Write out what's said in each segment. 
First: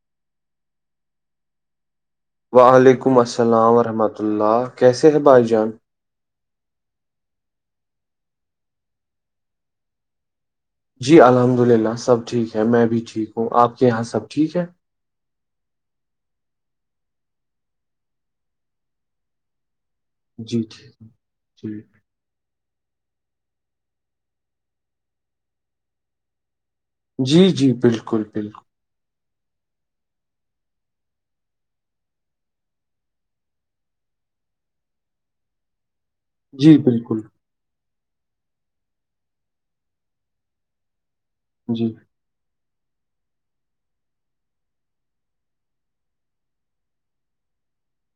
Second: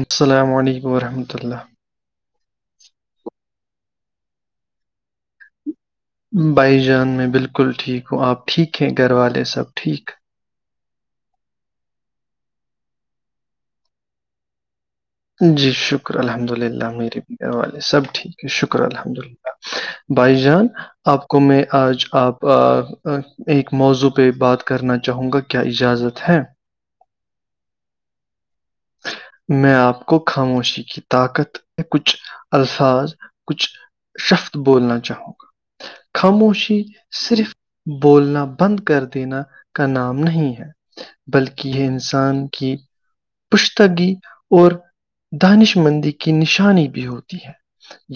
السلام علیکم وورحمۃ اللہ وعلیکم السلام ورحمۃ اللہ کیسے ہے بھائی جان بھائی جان میں بالکل ٹھیک ہوں آپ ٹھیک ہیں گھر والے سب ٹھیک جی الحمد للہ سب ٹھیک ہے میں بھی ٹھیک ہوں آپ کے یہاں سب ٹھیک ہے جی شکر الحمد للہ میرے بھی گھر والے سب ٹھیک ہے شکر الحمد اللہ بھائی جی جان ٹھیک آپ کو میں ہے جی آج آپ ایک موضوع پہ بات کرنا چاہوں گا کیا اجازت ہے جی جی بالکل بالکل میں آپ کو خاموشی کی طاقت کچھ الفاظ کچھ شفت بولنا چاہوں گا جی خاموشی بالکل صرف بولنا بند کر دینا کا نام نہیں ہے بلکہ یہ جی انسان ٹھیک پشتگی اور دانش مندی کی نشانی بھی ہوتی ہے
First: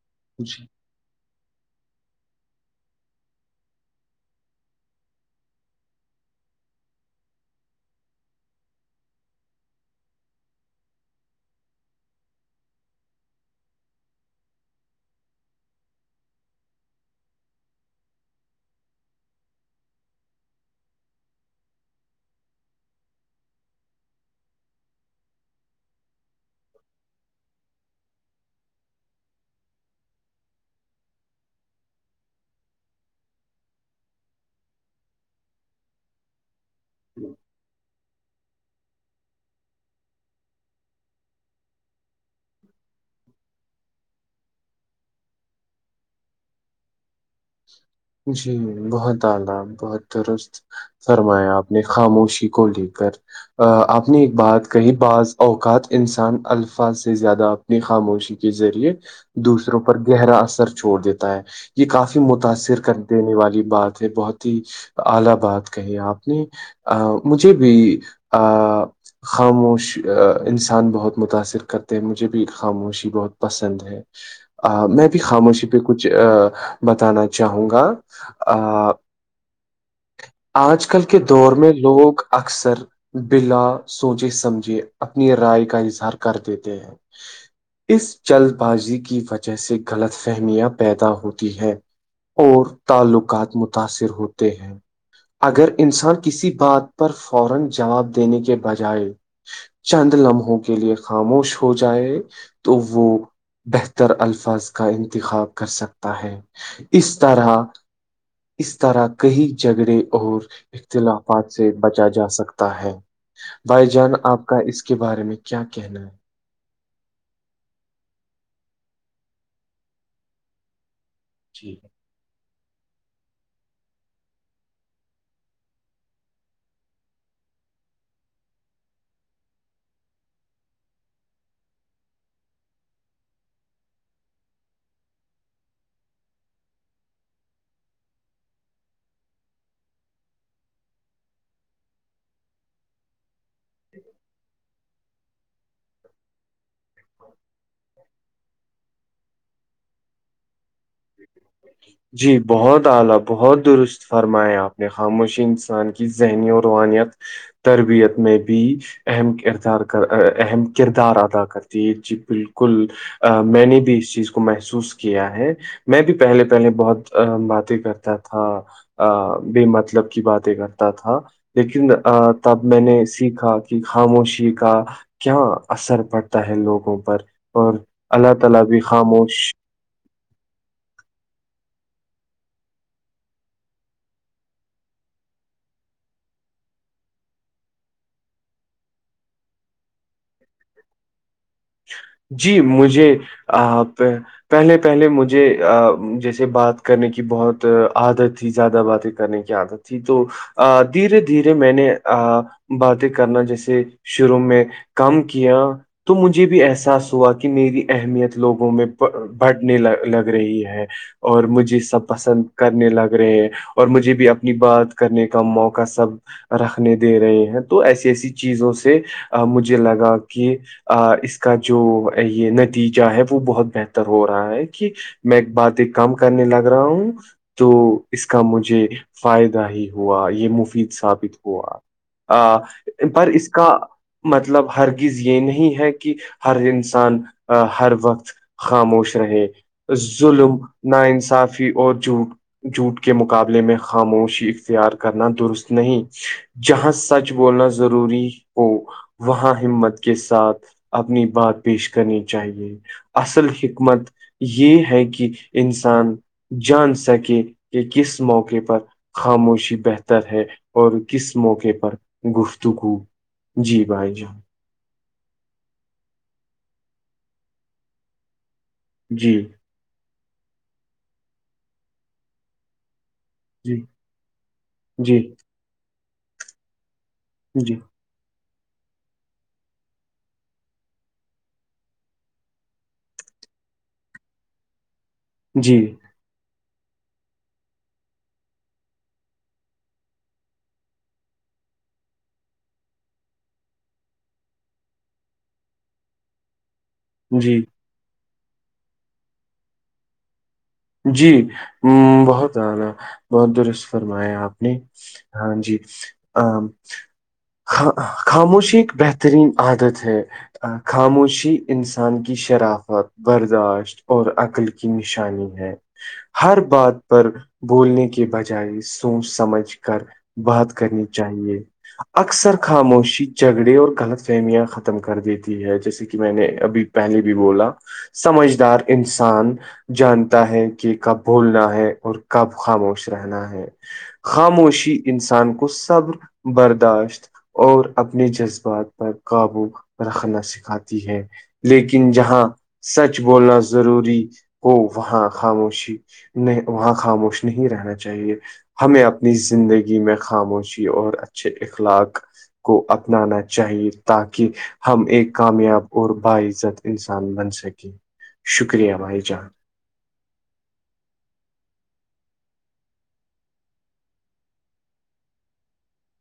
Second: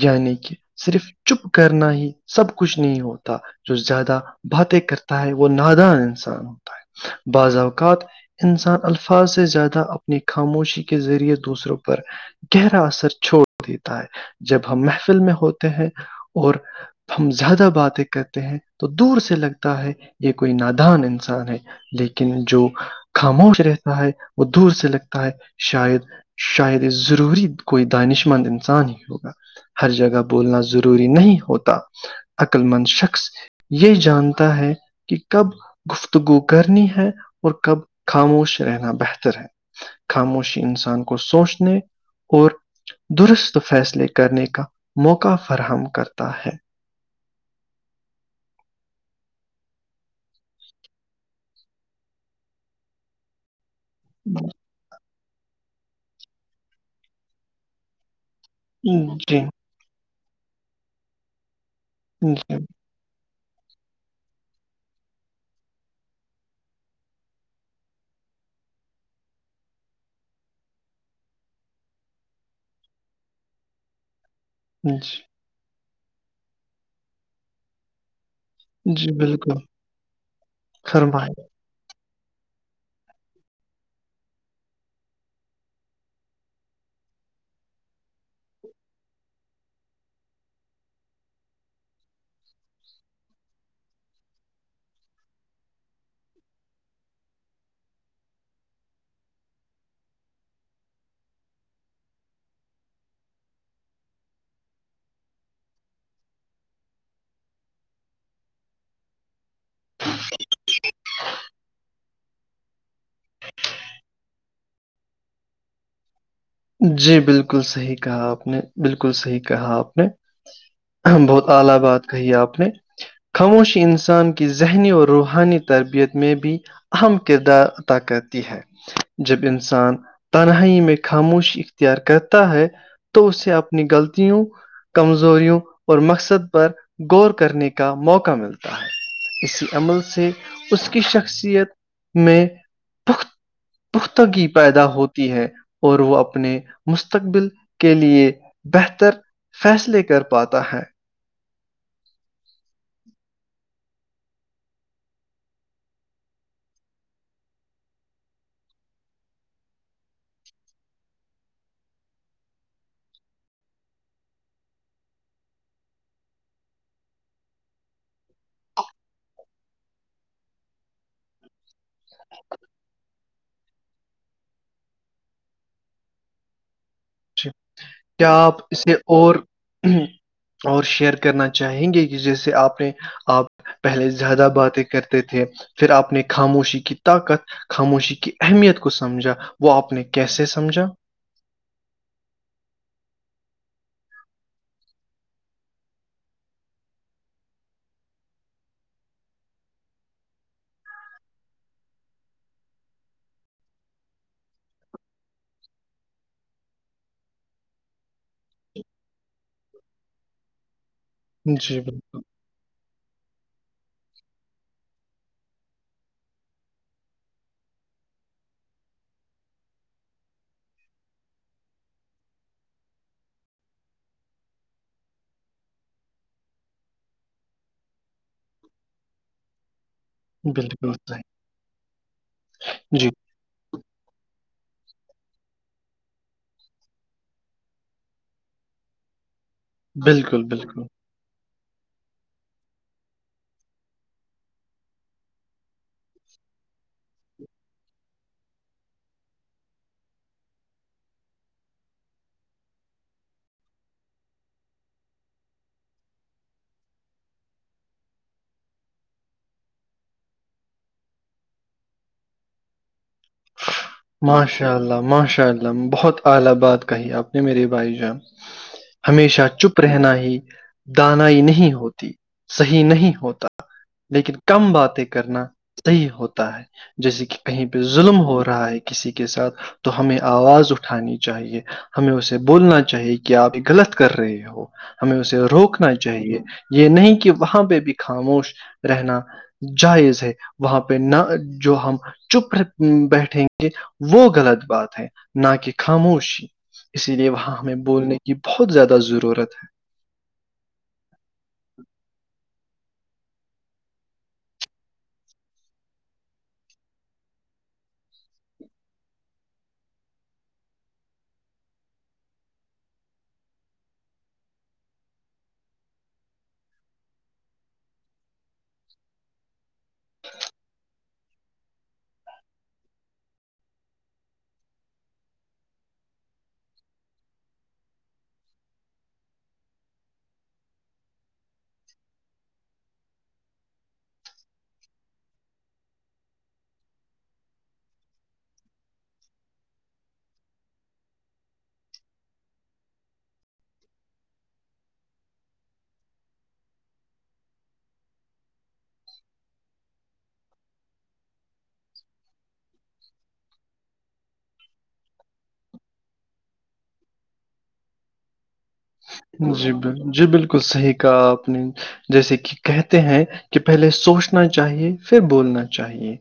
یعنی کہ جی صرف چپ کرنا ہی سب کچھ نہیں ہوتا جو زیادہ باتیں کرتا ہے وہ نادان انسان ہوتا ہے بعض اوقات انسان الفاظ سے زیادہ اپ اپنی خاموشی کے ذریعے دوسروں پر گہرا اثر چھوڑ دیتا ہے جب ہم محفل میں ہوتے ہیں اور ہم زیادہ باتیں کرتے ہیں تو دور سے لگتا ہے یہ کوئی نادان انسان ہے لیکن جو خاموش رہتا ہے وہ دور سے لگ تا ہے شاید شاید یہ ضروری کوئی دانش مند انسان ہی ہوگا ہر جگہ بولنا ضروری نہیں ہوتا عقل مند شخص یہ جانتا ہے کہ کب گفتگو کرنی ہے اور کب خاموش رہنا بہتر ہے خاموشی انسان کو سوچنے اور درست فیصلے کرنے کا موقع فراہم کرتا ہے جی ت درست فرمایا آپ نے خاموشی کو لے کر آپ اپنی بات کہیں بعض اوقات انسان الفاظ سے زیادہ اپنی خاموشی کے ذریعے جی دوسروں پر گہرا اثر چھوڑ دیتا ہے یہ کافی جی جی متاثر کرنے ات کہی آپ نے ا مجھے بھی ا خاموش انسان بہت متاثر کرتے ہیں مجھے بھی خاموشی بہت پسند ہے میں بھی خاموشی پہ کچھ بتانا چاہوں گا آ، جی بالکل آج کل کے فرمائیں دور میں لوگ اکثر بلا سوچے سمجھے اپنی رائے کا اظہار کر دیتے ہیں اس جلد بازی کی وجہ سے غلط فہمیاں پیدا ہوتی ہیں اور تعلقات متاثر ہوتے ہیں کے بجائے چند لمحوں کے لیے خاموش ہو جائے تو وہ بہتر الفاظ کا انتخاب کر سکتا ہے اس طرح اس طرح کہیں جھگڑے اور اختلافات سے بچا جا سکتا ہے بھائی جان آپ کا اس کے بارے میں کیا کہنا ہے جی بالکل صحیح کہا آپ نے بالکل صحیح کہا آپ نے بہت جی اعلی بات کہی ہے آپ نے خاموشی انسان کی ذہنی اور روحانی تربیت میں بھی اہم کردار ادا کرتی ہے جب انسان تنہائی میں ک خاموش اختیار کرتا ہے تو اسے اپنی غلطوں کمزوریوں اور مقصد پر غور کرنے کا موقع ملتا ہے اسی عمل سے اس کی شخصیت میں پخت پختگی پیدا ہوتی ہے اور وہ اپنے مستقبل کے لیے بہتر فیصلے کر پاتا ہے فرمایا آپ نے خاموشی انسان کی ذہنی اور روانیت تربیت میں بھی اہم کردار کر اہم کردار ادا کرتی ہے جی بالکل ا میں نے بھی اس چیز کو محسوس کیا ہے میں بھی پہلے پہلے بہت باتیں کرتا تھا ا بے مطلب کی باتیں کرتا تھا لیکن تب میں نے سیکھا کہ خاموشی کا کیا اثر پڑتا ہے لوگوں پر جی، اور کیا اللہ آپ تعالی بھی اسے اور خاموش اور شیئر کرنا چاہیں گے کہ جیسے آپ نے آپ پہلے زیادہ باتیں کرتے تھے پھر اپنے خاموشی کی طاقت خاموشی کی اہمیت کو سمجھا وہ آپ نے کیسے سمجھا جی مجھے آ آ پہلے پہلے مجھے جیسے بات کرنے کی بہت عادت تھی زیادہ باتیں کرنے کی عادت تھی تو ا دھیرے دھیرے میں نے باتیں کرنا جیسے شروع میں کام کیا تو مجھے بھی احساس ہوا کہ میری اہمیت لوگوں میں بڑھنے لگ رہی ہے اور جی مجھے بال- سب پسند کرنے لگ رہے ہیں اور مجھے بھی اپنی بات کرنے کا موقع سب رکھنے دے رہے ہیں تو ایسی ایسی چیزوں سے مجھے لگا کہ آ اس کا جو یہ نتیجہ ہے وہ بہت بہتر ہو رہا ہے کہ میں ایک بات ایک کم کرنے لگ رہا ہوں تو اس کا مجھے فائدہ ہی ہوا یہ مفید بالکل صحیح ثابت ہوا جی پر اس کا مطلب ہرگز یہ نہیں ہے کہ ہر انسان ہر وقت خاموش رہے بالکل ظلم بالکل ناانصافی اور جھوٹ جھوٹ کے مقابلے میں خاموشی اختیار کرنا درست نہیں جہاں سچ بولنا ضروری ہو وہاں ہمت کے ساتھ اپنی بات پیش کرنی چاہیے اصل حکمت یہ ہے کہ انسان جان سکے کہ کس موقع پر خاموشی بہتر ہے اور کس موقعے پر گفتگو جی بھائی جان یا اللہ ماشاءاللہ بہت اعلی بات کہی اپ نے میرے بھائی کا جی ہمیشہ چپ رہنا ہی دانائی نہیں ہوتی صحیح نہیں ہوتا جی لیکن کم باتیں جی کرنا صحیح ہوتا ہے جیسے کہ کہیں جی پہ ظلم ہو رہا ہے کسی کے ساتھ تو ہمیں آواز اٹھانی چاہیے ہمیں اسے بولنا چاہیے کہ آپ غلط کر رہے ہو ہمیں اسے جی روکنا چاہیے یہ نہیں کہ وہاں پہ بھی خاموش رہنا جائز ہے وہاں پہ نہ جو ہم چپ بیٹھیں گے وہ غلط بات ہے نہ کہ خاموشی اسی لیے وہاں جی ہمیں بولنے یہ بہت زیادہ ضرورت ہے جی ہ بہت آنا بہت درست فرمایا آپ نے ہاں جی ا خاموشی ایک بہترین عادت ہے خاموشی انسان کی شرافت برداشت اور عقل کی نشانی ہیں ہر بات پر بولنے کے بجائے سوچ سمجھ کر بات کرنی چاہیے اکثر خاموشی جھگڑے اور غلط فہمیاں ختم کر دیتی ہے جیسے کہ میں نے ابھی پہلے بھی بولا سمجھدار انسان جان ہے کہ کب بھولنا ہے اور کب خاموش رہنا ہے خاموشی انسان کو صبر برداشت اور اپنے جذبات پر قابو رکھنا سکھاتی ہے لیکن جہاں سچ بولنا ضروری ہو وہاں خاموشی نہیں وہاں خاموش نہیں رہنا چاہیے ہمیں اپنی زندگی میں خاموشی اور اچھے اخلاق کو اپنانا چاہیے تاکہ ہم ایک کامیاب اور باعزت انسان بن سکے جی جی ب جی بالکل صحیح کہا آپ نے جیسے کہ کہتے ہیں کہ پہلے سوچنا چاہیے پھر بولنا چاہیے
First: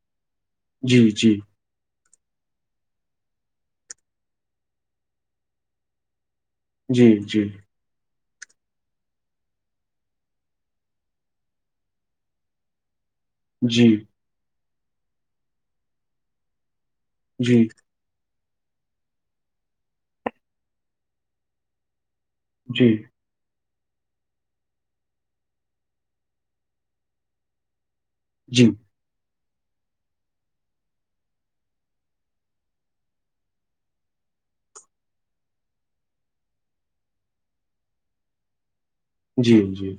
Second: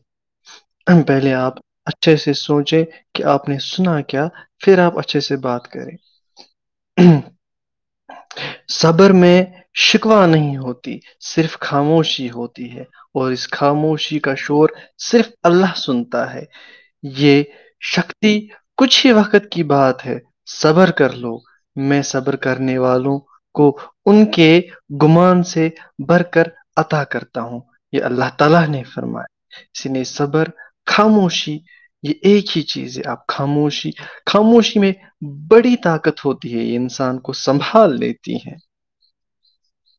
جی پہلے جی آپ اچھے سے سوچیں کہ آپ نے سنا کیا پھر آپ اچھے سے بات کریں جی جی صبر میں شکوا نہیں ہوتی صرف خاموشی ہوتی ہے اور اس جی خاموشی کا شور صرف اللہ سنتا ہے جی جی یہشک کچھ ہی وقت کی بات ہے صبر کر لو میں صبر کر کرنے والوں کو ان کے گمان سے بڑھ کر عطا کرتا ہوں یہ اللہ تعالی طلح جی نے فرماائے اس نے صبر خاموشی یہ ایک ہی چیز ہے آپ خاموشی خاموشی میں بڑی طاقت ہوتی ہے یہ انسان کو سنبھال لیتی ہیں جی جی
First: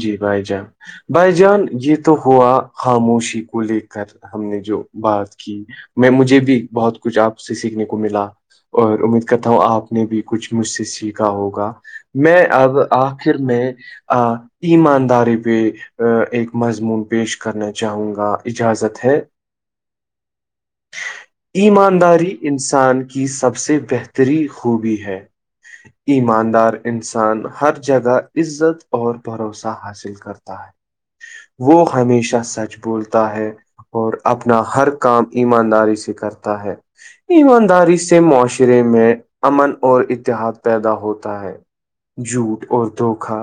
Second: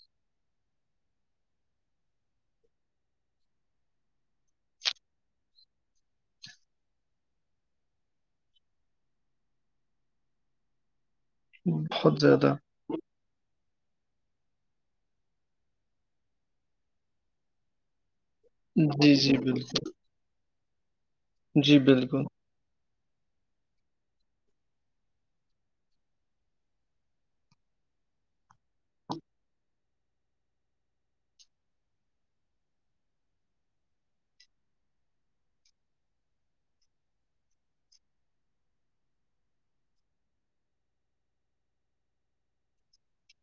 جی بھائی جان بھائی جان یہ تو ہوا خاموشی کو لے کر ہم نے جو بات کی میں مجھے بھی بہت کچھ آپ سے سیکھنے کو ملا اور امید کرتا ہوں آپ نے بھی کچھ مجھ سے سیکھا ہوگا بہت میں زیادہ اب آپ خر میں آ ایمانداری پہ ایک مضمون پیش کرنا چاہوں گا اجازت جی ہے جی بالکل جی بالکل ایمانداری انسان کی سب سے بہتری خوبی ہے ایماندار انسان ہر جگہ عزت اور بھروسہ حاصل کرتا ہے وہ ہمیشہ سچ بولتا ہے اور اپنا ہر کام ایمانداری سے کرتا ہے ایمانداری سے معاشرے میں امن اور اتحاد پیدا ہوتا ہے جوٹ اور دھوکا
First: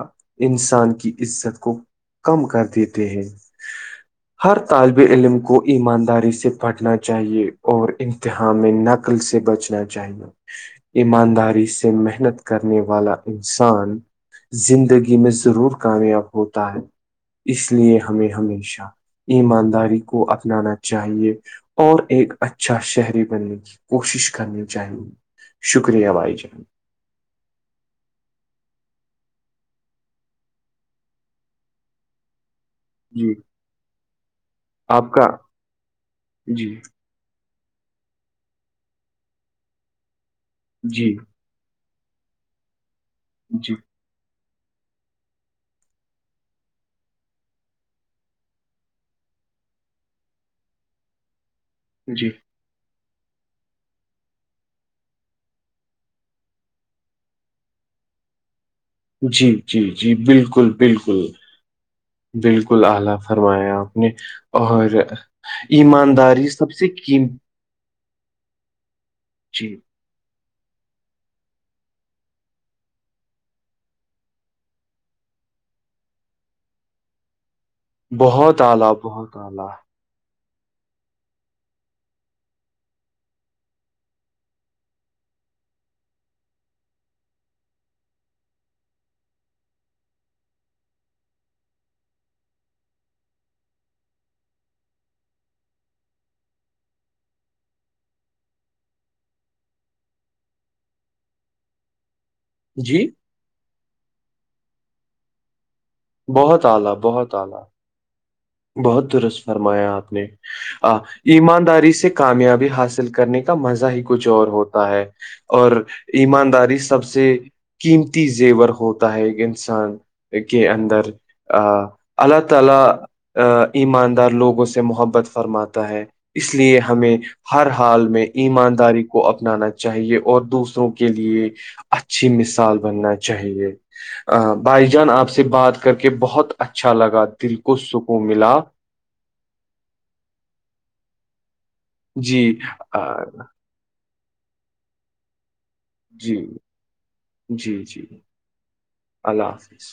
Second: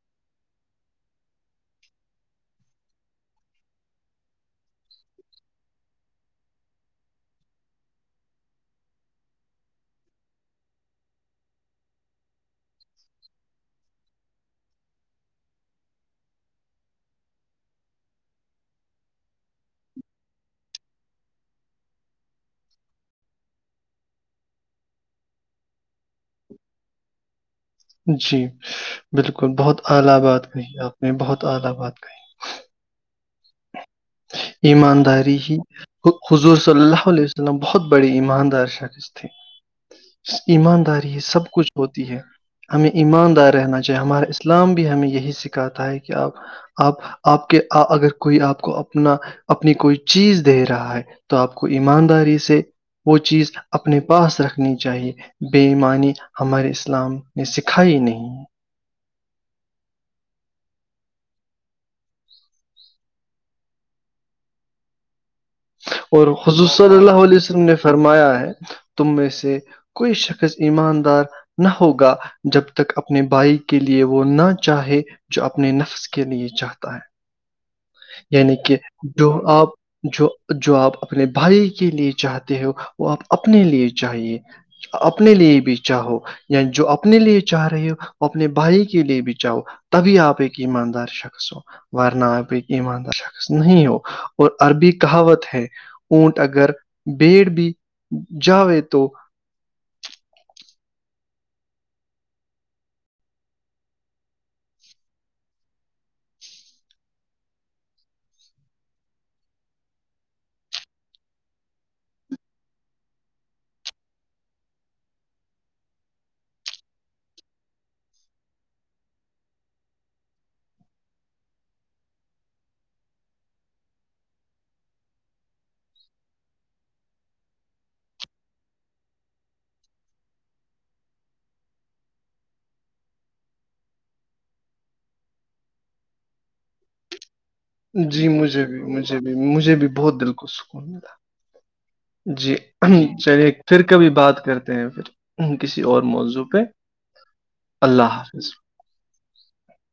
انسان کی عزت کو کم کر دیتے ہیں ہر طالب علم کو ایمانداری سے پڑھنا چاہیے اور انمتحان میں نت سے بچنا چاہی گا ایمانداری سے محنت کرنے والا انسان زندگی میں ضرور کامیاب ہوتا ہے اس لیے ہمیں ہمیشہ ایمانداری کو اپنانا چاہیے اور ایک اچھا شہری بننے کی کوشش کرنی چاہیے شکریہ بھائی جان جی بالکل بہت اعلی بات کہی اپ نے جی آپ کا ایمانداری ہی حضور جی صلی اللہ علیہ مط بہت بڑی ایماندار شخص تھی جی ایمانداری سب کچھ ہوتی ہے ہمیں ایماندار جی رہنا چاہیے ہمارے اسلام بھی ہمیں یہی سکھاتا ہے کہ آپ آپ آپ کے اگر کوئی آپ کو اپنا اپنی کوئی چیز دے رہا ہے تو آپ کو جی ایمانداری سے وہ چیز اپنے پاس رکھنی چاہیے بےمانی ہمارے اسلام نے سکھائیائی نہیں جی جی جی بالکل بالکل بالکل اعلی فرمایا آپ نے اور اور ایمانداری حضور سب سے صلی اللہ علیہ قیمتی وسلم نے فرمایا ہے تم میں سے کوئی شخص ایماندار نہ ہوگا جب تک اپنے بھائی کے لیے وہ نہ چاہے جو اپنے نفر کے لیے چاہتا ہے یعنی بہت کہ اعلی جو بہت آپ اعلی جو جو آپ اپنے بھائی کے لیے چاہتے ہو وہ آپ اپنے لیے چاہیے اپنے لیے بھی چاہو ینی جو اپنے لیے چاہ رہے ہو اپنے بھائی کے لیے بھی چاہو تبھی آپ ایک ایماندار شخص ہو ورنہ آپ ایک ایماندار شخص نہیں ہو اور عربی کہاوت ہے اونٹ اگر بیڑ بھی جاوے تو جی بہت اعلی بہت بہت درست فرمایا آپ نے ایمانداری سے کامیابی حاصل کرنے کا مزہ ہی کچھ اور ہوتا ہے اور ایمانداری سب سے قیمتی زیور ہوتا ہے ایک انسان اللہ تعالی ا ایماندار لوگوں سے محبت فرماتا ہے اس لیے ہمیں ہر حال میں ایمانداری کو اپنانا چاہیے اور دوسروں کے لیے اچھی مثال بننا چاہیے ا بھائی جان آپ سے بات کر کے بہت اچھا لگا دل کو جی سکون ملا مجھے بھی مجھے بھی مجھے بھی بہت دل کو سکون ملا جی آ، چلیے پھر کبھی بات کرتے ہیں پھر کسی اور جی موضوع پہ جی جی اللہ حافظ اللہ حافظ